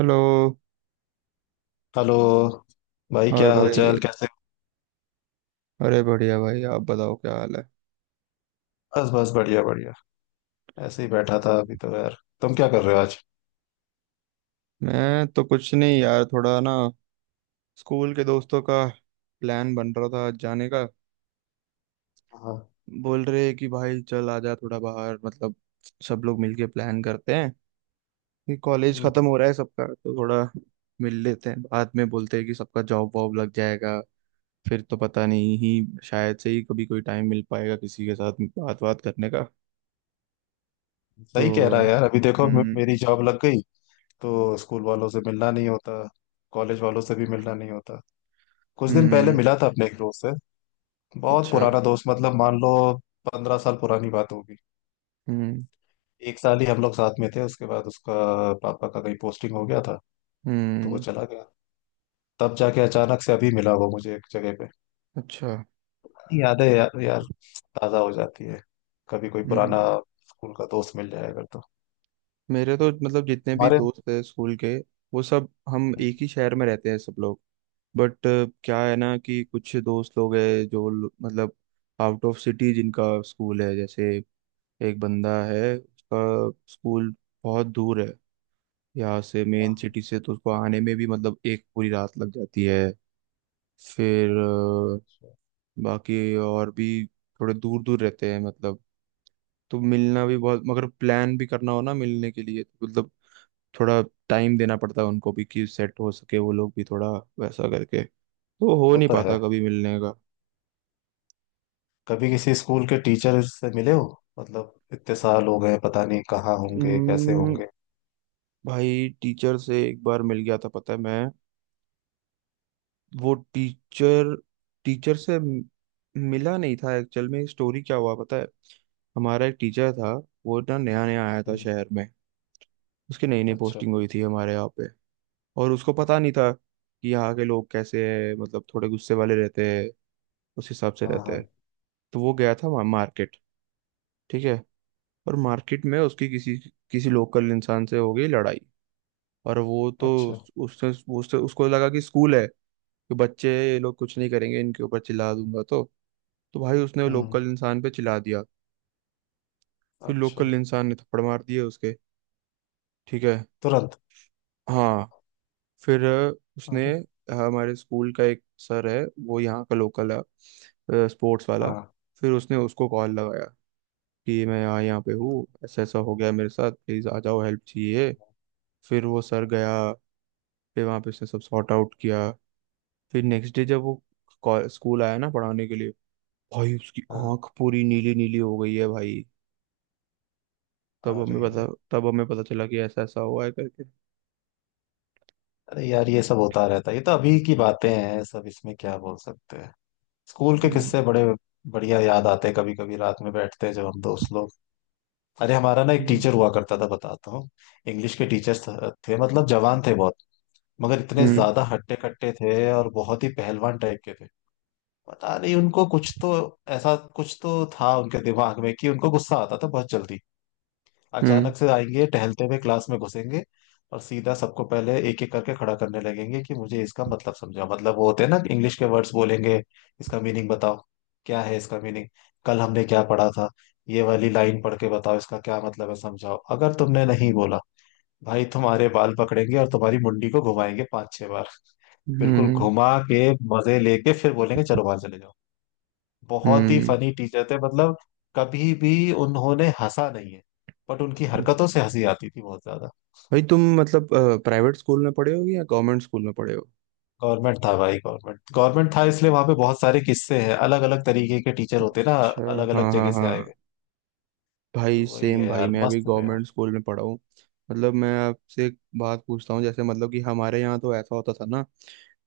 Hello. Hello भाई, और क्या भाई। हालचाल, कैसे हो? अरे बढ़िया भाई, आप बताओ क्या हाल है। बस बस बढ़िया बढ़िया। ऐसे ही बैठा था अभी तो, यार तुम क्या कर रहे हो आज? मैं तो कुछ नहीं यार, थोड़ा ना स्कूल के दोस्तों का प्लान बन रहा था आज जाने का। हाँ। बोल रहे कि भाई चल आ जा थोड़ा बाहर। मतलब सब लोग मिलके प्लान करते हैं कि कॉलेज हम्म। खत्म हो रहा है सबका, तो थोड़ा मिल लेते हैं। बाद में बोलते हैं कि सबका जॉब वॉब लग जाएगा फिर तो पता नहीं, ही शायद से ही कभी कोई टाइम मिल पाएगा किसी के साथ बात बात करने का। तो सही कह रहा है यार। अभी देखो, मे- हम्म। मेरी जॉब लग गई तो स्कूल वालों से मिलना नहीं होता। कॉलेज वालों से भी मिलना नहीं होता। कुछ दिन पहले हम्म। मिला था अपने एक दोस्त से। बहुत अच्छा। पुराना दोस्त, मतलब मान लो 15 साल पुरानी बात होगी। हम्म। एक साल ही हम लोग साथ में थे, उसके बाद उसका पापा का कहीं पोस्टिंग हो गया था तो वो हम्म। चला गया। तब जाके अचानक से अभी मिला वो मुझे एक जगह पे। अच्छा। यादें यार, यार ताज़ा हो जाती है कभी, कोई हम्म। पुराना स्कूल का दोस्त मिल जाए अगर तो। मेरे तो मतलब जितने भी हमारे। दोस्त हैं स्कूल के, वो सब हम एक ही हम्म। शहर में रहते हैं सब लोग। बट क्या है ना कि कुछ दोस्त लोग हैं मतलब आउट ऑफ सिटी जिनका स्कूल है। जैसे एक बंदा है उसका स्कूल बहुत दूर है यहाँ से, हाँ मेन हाँ। सिटी से, तो उसको आने में भी मतलब एक पूरी रात लग जाती है। फिर Sure. बाकी और भी थोड़े दूर दूर रहते हैं मतलब। तो मिलना भी बहुत, मगर प्लान भी करना हो ना मिलने के लिए, तो मतलब थोड़ा टाइम देना पड़ता है उनको भी कि सेट हो सके वो लोग भी थोड़ा वैसा करके। तो हो वो नहीं तो है। पाता कभी मिलने का। कभी किसी स्कूल के टीचर से मिले हो? मतलब इतने साल हो गए, पता नहीं कहाँ होंगे, कैसे हम्म। होंगे। भाई टीचर से एक बार मिल गया था, पता है। मैं वो टीचर टीचर से मिला नहीं था एक्चुअल में। स्टोरी क्या हुआ पता है। हमारा एक टीचर था। वो ना नया नया आया था हम्म। शहर में। उसकी नई नई अच्छा। पोस्टिंग हुई थी हमारे यहाँ पे। और उसको पता नहीं था कि यहाँ के लोग कैसे हैं, मतलब थोड़े गुस्से वाले रहते हैं, उस हिसाब से हाँ रहते हैं। हाँ। तो वो गया था मार्केट, ठीक है, और मार्केट में उसकी किसी किसी लोकल इंसान से हो गई लड़ाई। और वो तो अच्छा। उस- उससे वो उससे उसको लगा कि स्कूल है, कि बच्चे हैं, ये लोग कुछ नहीं करेंगे, इनके ऊपर चिल्ला दूंगा तो भाई उसने हम्म। लोकल इंसान पे चिल्ला दिया। फिर अच्छा। लोकल इंसान ने थप्पड़ मार दिए उसके। ठीक है। तुरंत। हाँ। फिर अरे हमारे स्कूल का एक सर है, वो यहाँ का लोकल है, स्पोर्ट्स वाला। हाँ। फिर उसने उसको कॉल लगाया कि मैं यहाँ यहाँ पे हूँ, ऐसा ऐसा हो गया मेरे साथ, प्लीज़ आ जाओ, हेल्प चाहिए। हाँ फिर वो सर गया। फिर वहां पे उसने सब सॉर्ट आउट किया। फिर नेक्स्ट डे जब वो स्कूल आया ना पढ़ाने के लिए, भाई उसकी हाँ। आंख पूरी नीली नीली हो गई है भाई। अरे। तब हमें पता चला कि ऐसा ऐसा हुआ है करके। अरे यार, ये सब होता रहता है, ये तो अभी की बातें हैं सब, इसमें क्या बोल सकते हैं। स्कूल के हम्म। किस्से बड़े बढ़िया याद आते हैं, कभी कभी रात में बैठते हैं जब हम दोस्त लोग। अरे हमारा ना एक हम्म। टीचर हुआ करता था, बताता हूँ। इंग्लिश के टीचर्स थे, मतलब जवान थे बहुत, मगर इतने हम्म। ज्यादा हट्टे कट्टे थे और बहुत ही पहलवान टाइप के थे। पता नहीं उनको कुछ तो, ऐसा कुछ तो था उनके दिमाग में कि उनको गुस्सा आता था बहुत जल्दी। हम्म। अचानक से आएंगे, टहलते हुए क्लास में घुसेंगे और सीधा सबको पहले एक एक करके खड़ा करने लगेंगे कि मुझे इसका मतलब समझाओ, मतलब वो होते हैं ना इंग्लिश के वर्ड्स बोलेंगे, इसका मीनिंग बताओ, क्या है इसका मीनिंग, कल हमने क्या पढ़ा था, ये वाली लाइन पढ़ के बताओ इसका क्या मतलब है, समझाओ। अगर तुमने नहीं बोला, भाई तुम्हारे बाल पकड़ेंगे और तुम्हारी मुंडी को घुमाएंगे 5 6 बार। बिल्कुल हम्म। घुमा के, मजे लेके फिर बोलेंगे चलो बाहर चले जाओ। बहुत ही हम्म। फनी टीचर थे मतलब, कभी भी उन्होंने हंसा नहीं है, बट उनकी हम्म। हरकतों से हंसी आती थी बहुत ज्यादा। भाई तुम मतलब प्राइवेट स्कूल में पढ़े हो या गवर्नमेंट स्कूल में पढ़े हो। गवर्नमेंट था भाई, गवर्नमेंट गवर्नमेंट था, इसलिए वहां पे बहुत सारे किस्से हैं, अलग अलग तरीके के टीचर होते हैं ना, अच्छा। अलग अलग हाँ हाँ जगह से आए हुए। हाँ। तो भाई वही सेम, है भाई यार, मैं अभी मस्त थे यार। गवर्नमेंट स्कूल में पढ़ा हूँ। मतलब मैं आपसे एक बात पूछता हूँ, जैसे मतलब कि हमारे यहाँ तो ऐसा होता था ना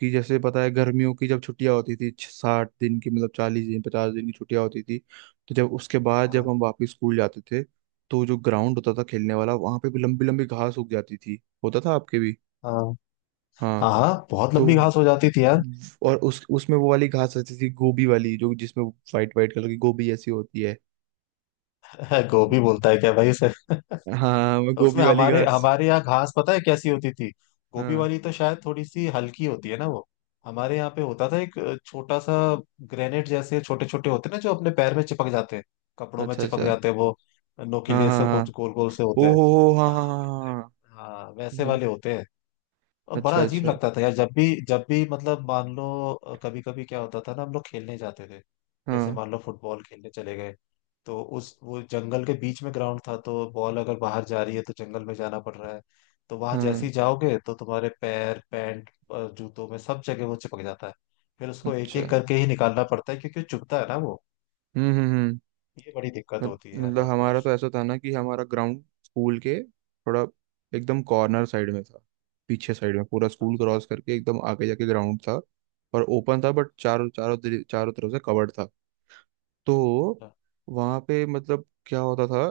कि जैसे पता है गर्मियों की जब छुट्टियां होती थी, 60 दिन की, मतलब 40 दिन 50 दिन की छुट्टियां होती थी। तो जब उसके बाद जब हम हाँ वापस स्कूल जाते थे, तो जो ग्राउंड होता था खेलने वाला, वहां पे भी लंबी लंबी घास उग जाती थी। होता था आपके भी। हाँ हाँ। हाँ। हाँ, बहुत तो लंबी घास हो जाती थी यार। और उस उसमें वो वाली घास रहती थी, गोभी वाली, जो जिसमें वाइट वाइट कलर की गोभी ऐसी होती है। गोभी बोलता है क्या भाई उसे? हाँ वो उसमें गोभी वाली हमारे घास। हमारे यहाँ घास पता है कैसी होती थी? गोभी हाँ। वाली तो शायद थोड़ी सी हल्की होती है ना वो। हमारे यहाँ पे होता था एक छोटा सा ग्रेनेड जैसे छोटे छोटे होते हैं ना जो अपने पैर में चिपक जाते हैं, कपड़ों में अच्छा अच्छा। चिपक जाते हैं वो। हाँ नोकीले हाँ से हाँ। कुछ गोल गोल से ओ होते हैं। हो, हाँ हाँ हाँ हाँ। हाँ वैसे, हाँ, हाँ। हाँ, वैसे ये। वाले होते हैं। और बड़ा अच्छा अजीब अच्छा। लगता था यार जब भी, जब भी मतलब मान लो कभी कभी क्या होता था ना, हम लोग खेलने जाते थे, जैसे हाँ मान लो फुटबॉल खेलने चले गए, तो उस वो जंगल के बीच में ग्राउंड था तो बॉल अगर बाहर जा रही है तो जंगल में जाना पड़ रहा है, तो वहां जैसे हाँ। ही जाओगे तो तुम्हारे पैर, पैंट, जूतों में सब जगह वो चिपक जाता है। फिर उसको एक एक अच्छा। करके ही निकालना पड़ता है, क्योंकि वो चुभता है ना वो। हम्म। ये बड़ी दिक्कत मत- होती है यार मतलब वहाँ पे हमारा बस। तो ऐसा था ना कि हमारा ग्राउंड स्कूल के थोड़ा एकदम कॉर्नर साइड में था, पीछे साइड में। पूरा स्कूल क्रॉस करके एकदम आगे जाके ग्राउंड था, और ओपन था, बट चारों चारों दि- चारों तरफ से कवर्ड था। तो हाँ वहाँ पे मतलब क्या होता था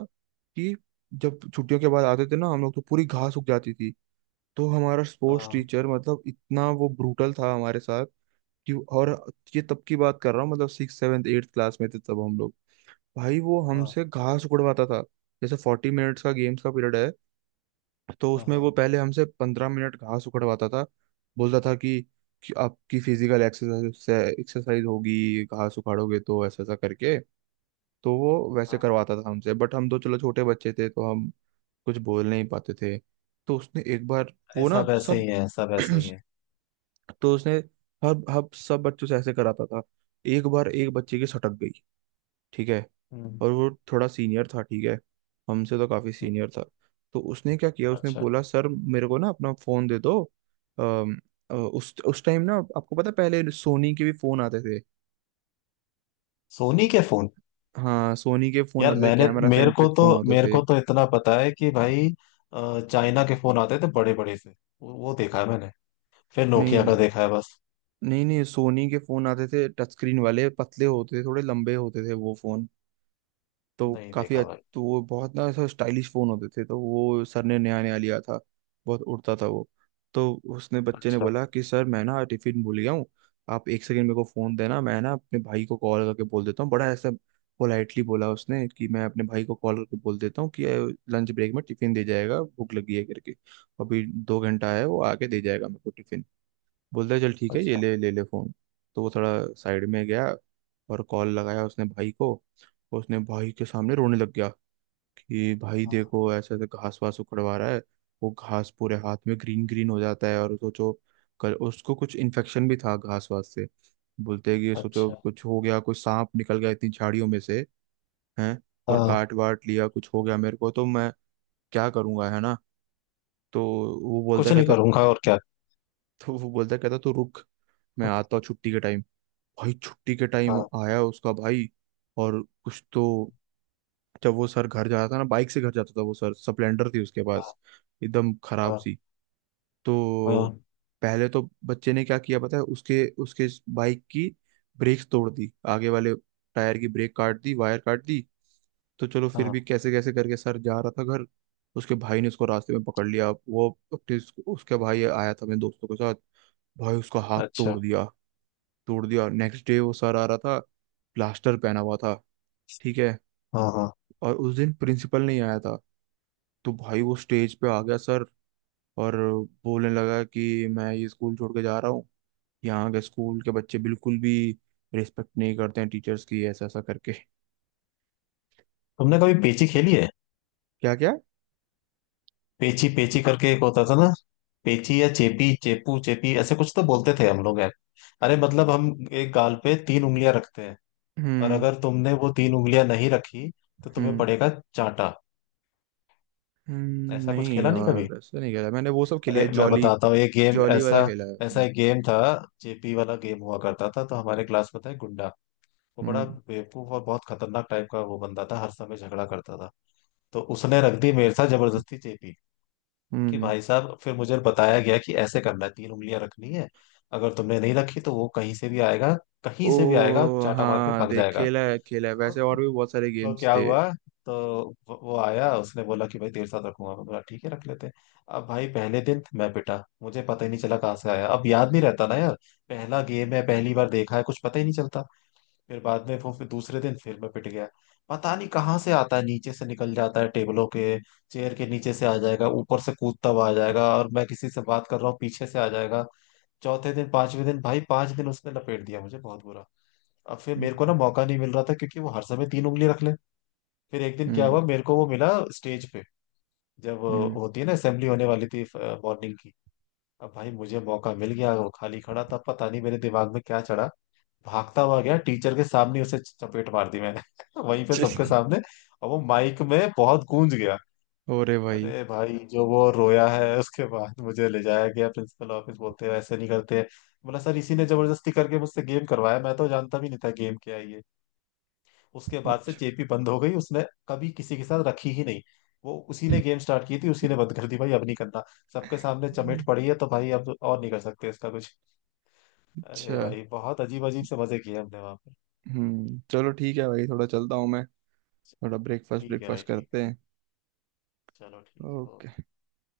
कि जब छुट्टियों के बाद आते थे ना हम लोग, तो पूरी घास उग जाती थी। तो हमारा स्पोर्ट्स हाँ टीचर मतलब इतना वो ब्रूटल था हमारे साथ कि, और ये तब की बात कर रहा हूँ, मतलब 6th 7th 8th क्लास में थे तब हम लोग। भाई वो हाँ हमसे घास उकड़वाता था। जैसे 40 मिनट्स का गेम्स का पीरियड है, तो उसमें वो हाँ। पहले हमसे 15 मिनट घास उकड़वाता था। बोलता था कि आपकी फिजिकल एक्सरसाइज से एक्सरसाइज होगी, घास उखाड़ोगे तो, ऐसा ऐसा करके। तो वो वैसे हाँ, करवाता था हमसे। बट हम तो चलो छोटे बच्चे थे, तो हम कुछ बोल नहीं पाते थे। तो उसने एक बार हाँ, वो ना सब ऐसे सब ही है, सब ऐसे ही है। तो उसने हर हर सब बच्चों से ऐसे कराता था। एक बार एक बच्चे की सटक गई, ठीक है, हम्म और वो थोड़ा सीनियर था, ठीक है, हमसे तो काफी हम्म। सीनियर था। तो उसने क्या किया, उसने अच्छा। बोला, सर मेरे को ना अपना फोन दे दो। अम, उस टाइम ना आपको पता है, पहले सोनी के भी फोन आते थे। सोनी के फोन? हाँ सोनी के फोन यार आते थे, मैंने, कैमरा मेरे को सेंट्रिक तो फोन होते मेरे थे। को तो इतना पता है कि भाई चाइना के फोन आते थे बड़े बड़े से। वो देखा है मैंने। फिर नोकिया नहीं का देखा है बस। नहीं नहीं, सोनी के फोन आते थे, टच स्क्रीन वाले, पतले होते थे, थोड़े लंबे होते थे वो फोन। तो नहीं काफी देखा भाई। तो वो बहुत ना ऐसा स्टाइलिश फोन होते थे, तो वो सर ने नया नया लिया था, बहुत उड़ता था वो। तो उसने बच्चे ने अच्छा बोला कि सर मैं ना टिफिन भूल गया हूँ, आप एक सेकंड मेरे को फोन देना, मैं ना अपने भाई को कॉल करके बोल देता हूँ। बड़ा ऐसा पोलाइटली बोला उसने कि मैं अपने भाई को कॉल करके बोल देता हूँ कि लंच ब्रेक में टिफिन दे जाएगा, भूख लगी है करके, अभी 2 घंटा है, वो आके दे जाएगा मेरे को टिफिन। बोलता है चल ठीक है, ये अच्छा। ले ले ले फोन। तो वो थोड़ा साइड में गया, और कॉल लगाया उसने भाई को। तो उसने भाई के सामने रोने लग गया कि भाई हाँ। देखो ऐसे ऐसे घास वास उखड़वा रहा है, वो घास पूरे हाथ में ग्रीन ग्रीन हो जाता है, और सोचो कल उसको कुछ इन्फेक्शन भी था घास वास से। बोलते हैं कि सोचो अच्छा। कुछ हो गया, कुछ सांप निकल गया इतनी झाड़ियों में से हैं, और हाँ। काट वाट लिया, कुछ हो गया मेरे को, तो मैं क्या करूंगा, है ना। तो वो बोलता कुछ नहीं कहता करूंगा और क्या। तो वो बोलता कहता, तू रुक, मैं आता हूँ छुट्टी के टाइम। भाई छुट्टी के टाइम हाँ आया उसका भाई। और कुछ तो, जब वो सर घर जाता था ना, बाइक से घर जाता था वो सर, स्प्लेंडर थी उसके हाँ पास, एकदम खराब हाँ सी। तो हाँ, पहले तो बच्चे ने क्या किया पता है, उसके उसके बाइक की ब्रेक्स तोड़ दी, आगे वाले टायर की ब्रेक काट दी, वायर काट दी। तो चलो फिर हाँ। भी कैसे कैसे करके सर जा रहा था घर। उसके भाई ने उसको रास्ते में पकड़ लिया वो। अपने उसके भाई आया था अपने दोस्तों के साथ, भाई उसका हाथ अच्छा। तोड़ दिया, तोड़ दिया। नेक्स्ट डे वो सर आ रहा था, प्लास्टर पहना हुआ था, ठीक है, हाँ हाँ। और उस दिन प्रिंसिपल नहीं आया था। तो भाई वो स्टेज पे आ गया सर, और बोलने लगा कि मैं ये स्कूल छोड़ के जा रहा हूँ, यहाँ के स्कूल के बच्चे बिल्कुल भी रिस्पेक्ट नहीं करते हैं टीचर्स की, ऐसा ऐसा करके। तुमने कभी पेची खेली है? क्या क्या। पेची पेची करके एक होता था ना। पेची या चेपी, चेपू चेपी, ऐसे कुछ तो बोलते थे हम लोग यार। अरे मतलब हम एक गाल पे तीन उंगलियां रखते हैं, और हम्म। अगर तुमने वो तीन उंगलियां नहीं रखी तो तुम्हें हम्म। पड़ेगा चांटा। ऐसा कुछ नहीं खेला नहीं कभी। यार ऐसा नहीं खेला मैंने, वो सब खेलिया अरे मैं जॉली। बताता हूँ, ये गेम जॉली वाला ऐसा, खेला है ऐसा मैंने। एक गेम था। जेपी वाला गेम हुआ करता था। तो हमारे क्लास में था एक गुंडा, वो बड़ा हम्म। बेवकूफ और बहुत खतरनाक टाइप का वो बंदा था, हर समय झगड़ा करता था। तो उसने रख दी मेरे साथ जबरदस्ती जेपी, कि हम्म। भाई साहब, फिर मुझे बताया गया कि ऐसे करना है, तीन उंगलियां रखनी है, अगर तुमने नहीं रखी तो वो कहीं से भी आएगा, कहीं से भी आएगा, ओ चाटा मार के हाँ भाग देख, जाएगा। खेला है, खेला है, तो वैसे और भी बहुत सारे तो गेम्स क्या थे। हुआ, तो वो आया, उसने बोला कि भाई तेरे साथ रखूंगा, मैं बोला ठीक है रख लेते हैं। अब भाई पहले दिन मैं पिटा, मुझे पता ही नहीं चला कहाँ से आया, अब याद नहीं रहता ना यार, पहला गेम है, पहली बार देखा है, कुछ पता ही नहीं चलता। फिर बाद में वो, फिर दूसरे दिन फिर मैं पिट गया। पता नहीं कहाँ से आता है, नीचे से निकल जाता है टेबलों के, चेयर के नीचे से आ जाएगा, ऊपर से कूदता हुआ आ जाएगा, और मैं किसी से बात कर रहा हूँ पीछे से आ जाएगा। चौथे दिन, पांचवें दिन, भाई 5 दिन उसने लपेट दिया मुझे बहुत बुरा। अब फिर मेरे को ना हम्म। मौका नहीं मिल रहा था, क्योंकि वो हर समय तीन उंगली रख ले। फिर एक दिन क्या हम्म। हुआ, मेरे को वो मिला स्टेज पे, जब हम्म। होती है ना असेंबली, होने वाली थी मॉर्निंग की। अब भाई मुझे मौका मिल गया, वो खाली खड़ा था, पता नहीं मेरे दिमाग में क्या चढ़ा, भागता हुआ गया टीचर के सामने, उसे चपेट मार दी मैंने। वहीं पे सबके सामने, और वो माइक में बहुत गूंज गया। अरे भाई। अरे भाई, जो वो रोया है, उसके बाद मुझे ले जाया गया प्रिंसिपल ऑफिस, बोलते हैं ऐसे नहीं करते। बोला सर, इसी ने जबरदस्ती करके मुझसे गेम करवाया, मैं तो जानता भी नहीं था गेम क्या है ये। उसके बाद से अच्छा चेपी बंद हो गई उसने, कभी किसी के साथ रखी ही नहीं। वो उसी ने गेम स्टार्ट की थी, उसी ने बंद कर दी, भाई अब नहीं करना, सबके सामने चमेट पड़ी है तो भाई अब और नहीं कर सकते इसका कुछ। अरे अच्छा। भाई, बहुत अजीब अजीब से मजे किए हमने वहां पर। हम्म। चलो ठीक है भाई, थोड़ा चलता हूँ मैं, थोड़ा ब्रेकफास्ट ठीक है भाई, ब्रेकफास्ट ठीक है, करते हैं। चलो ठीक है, ओके। ओके।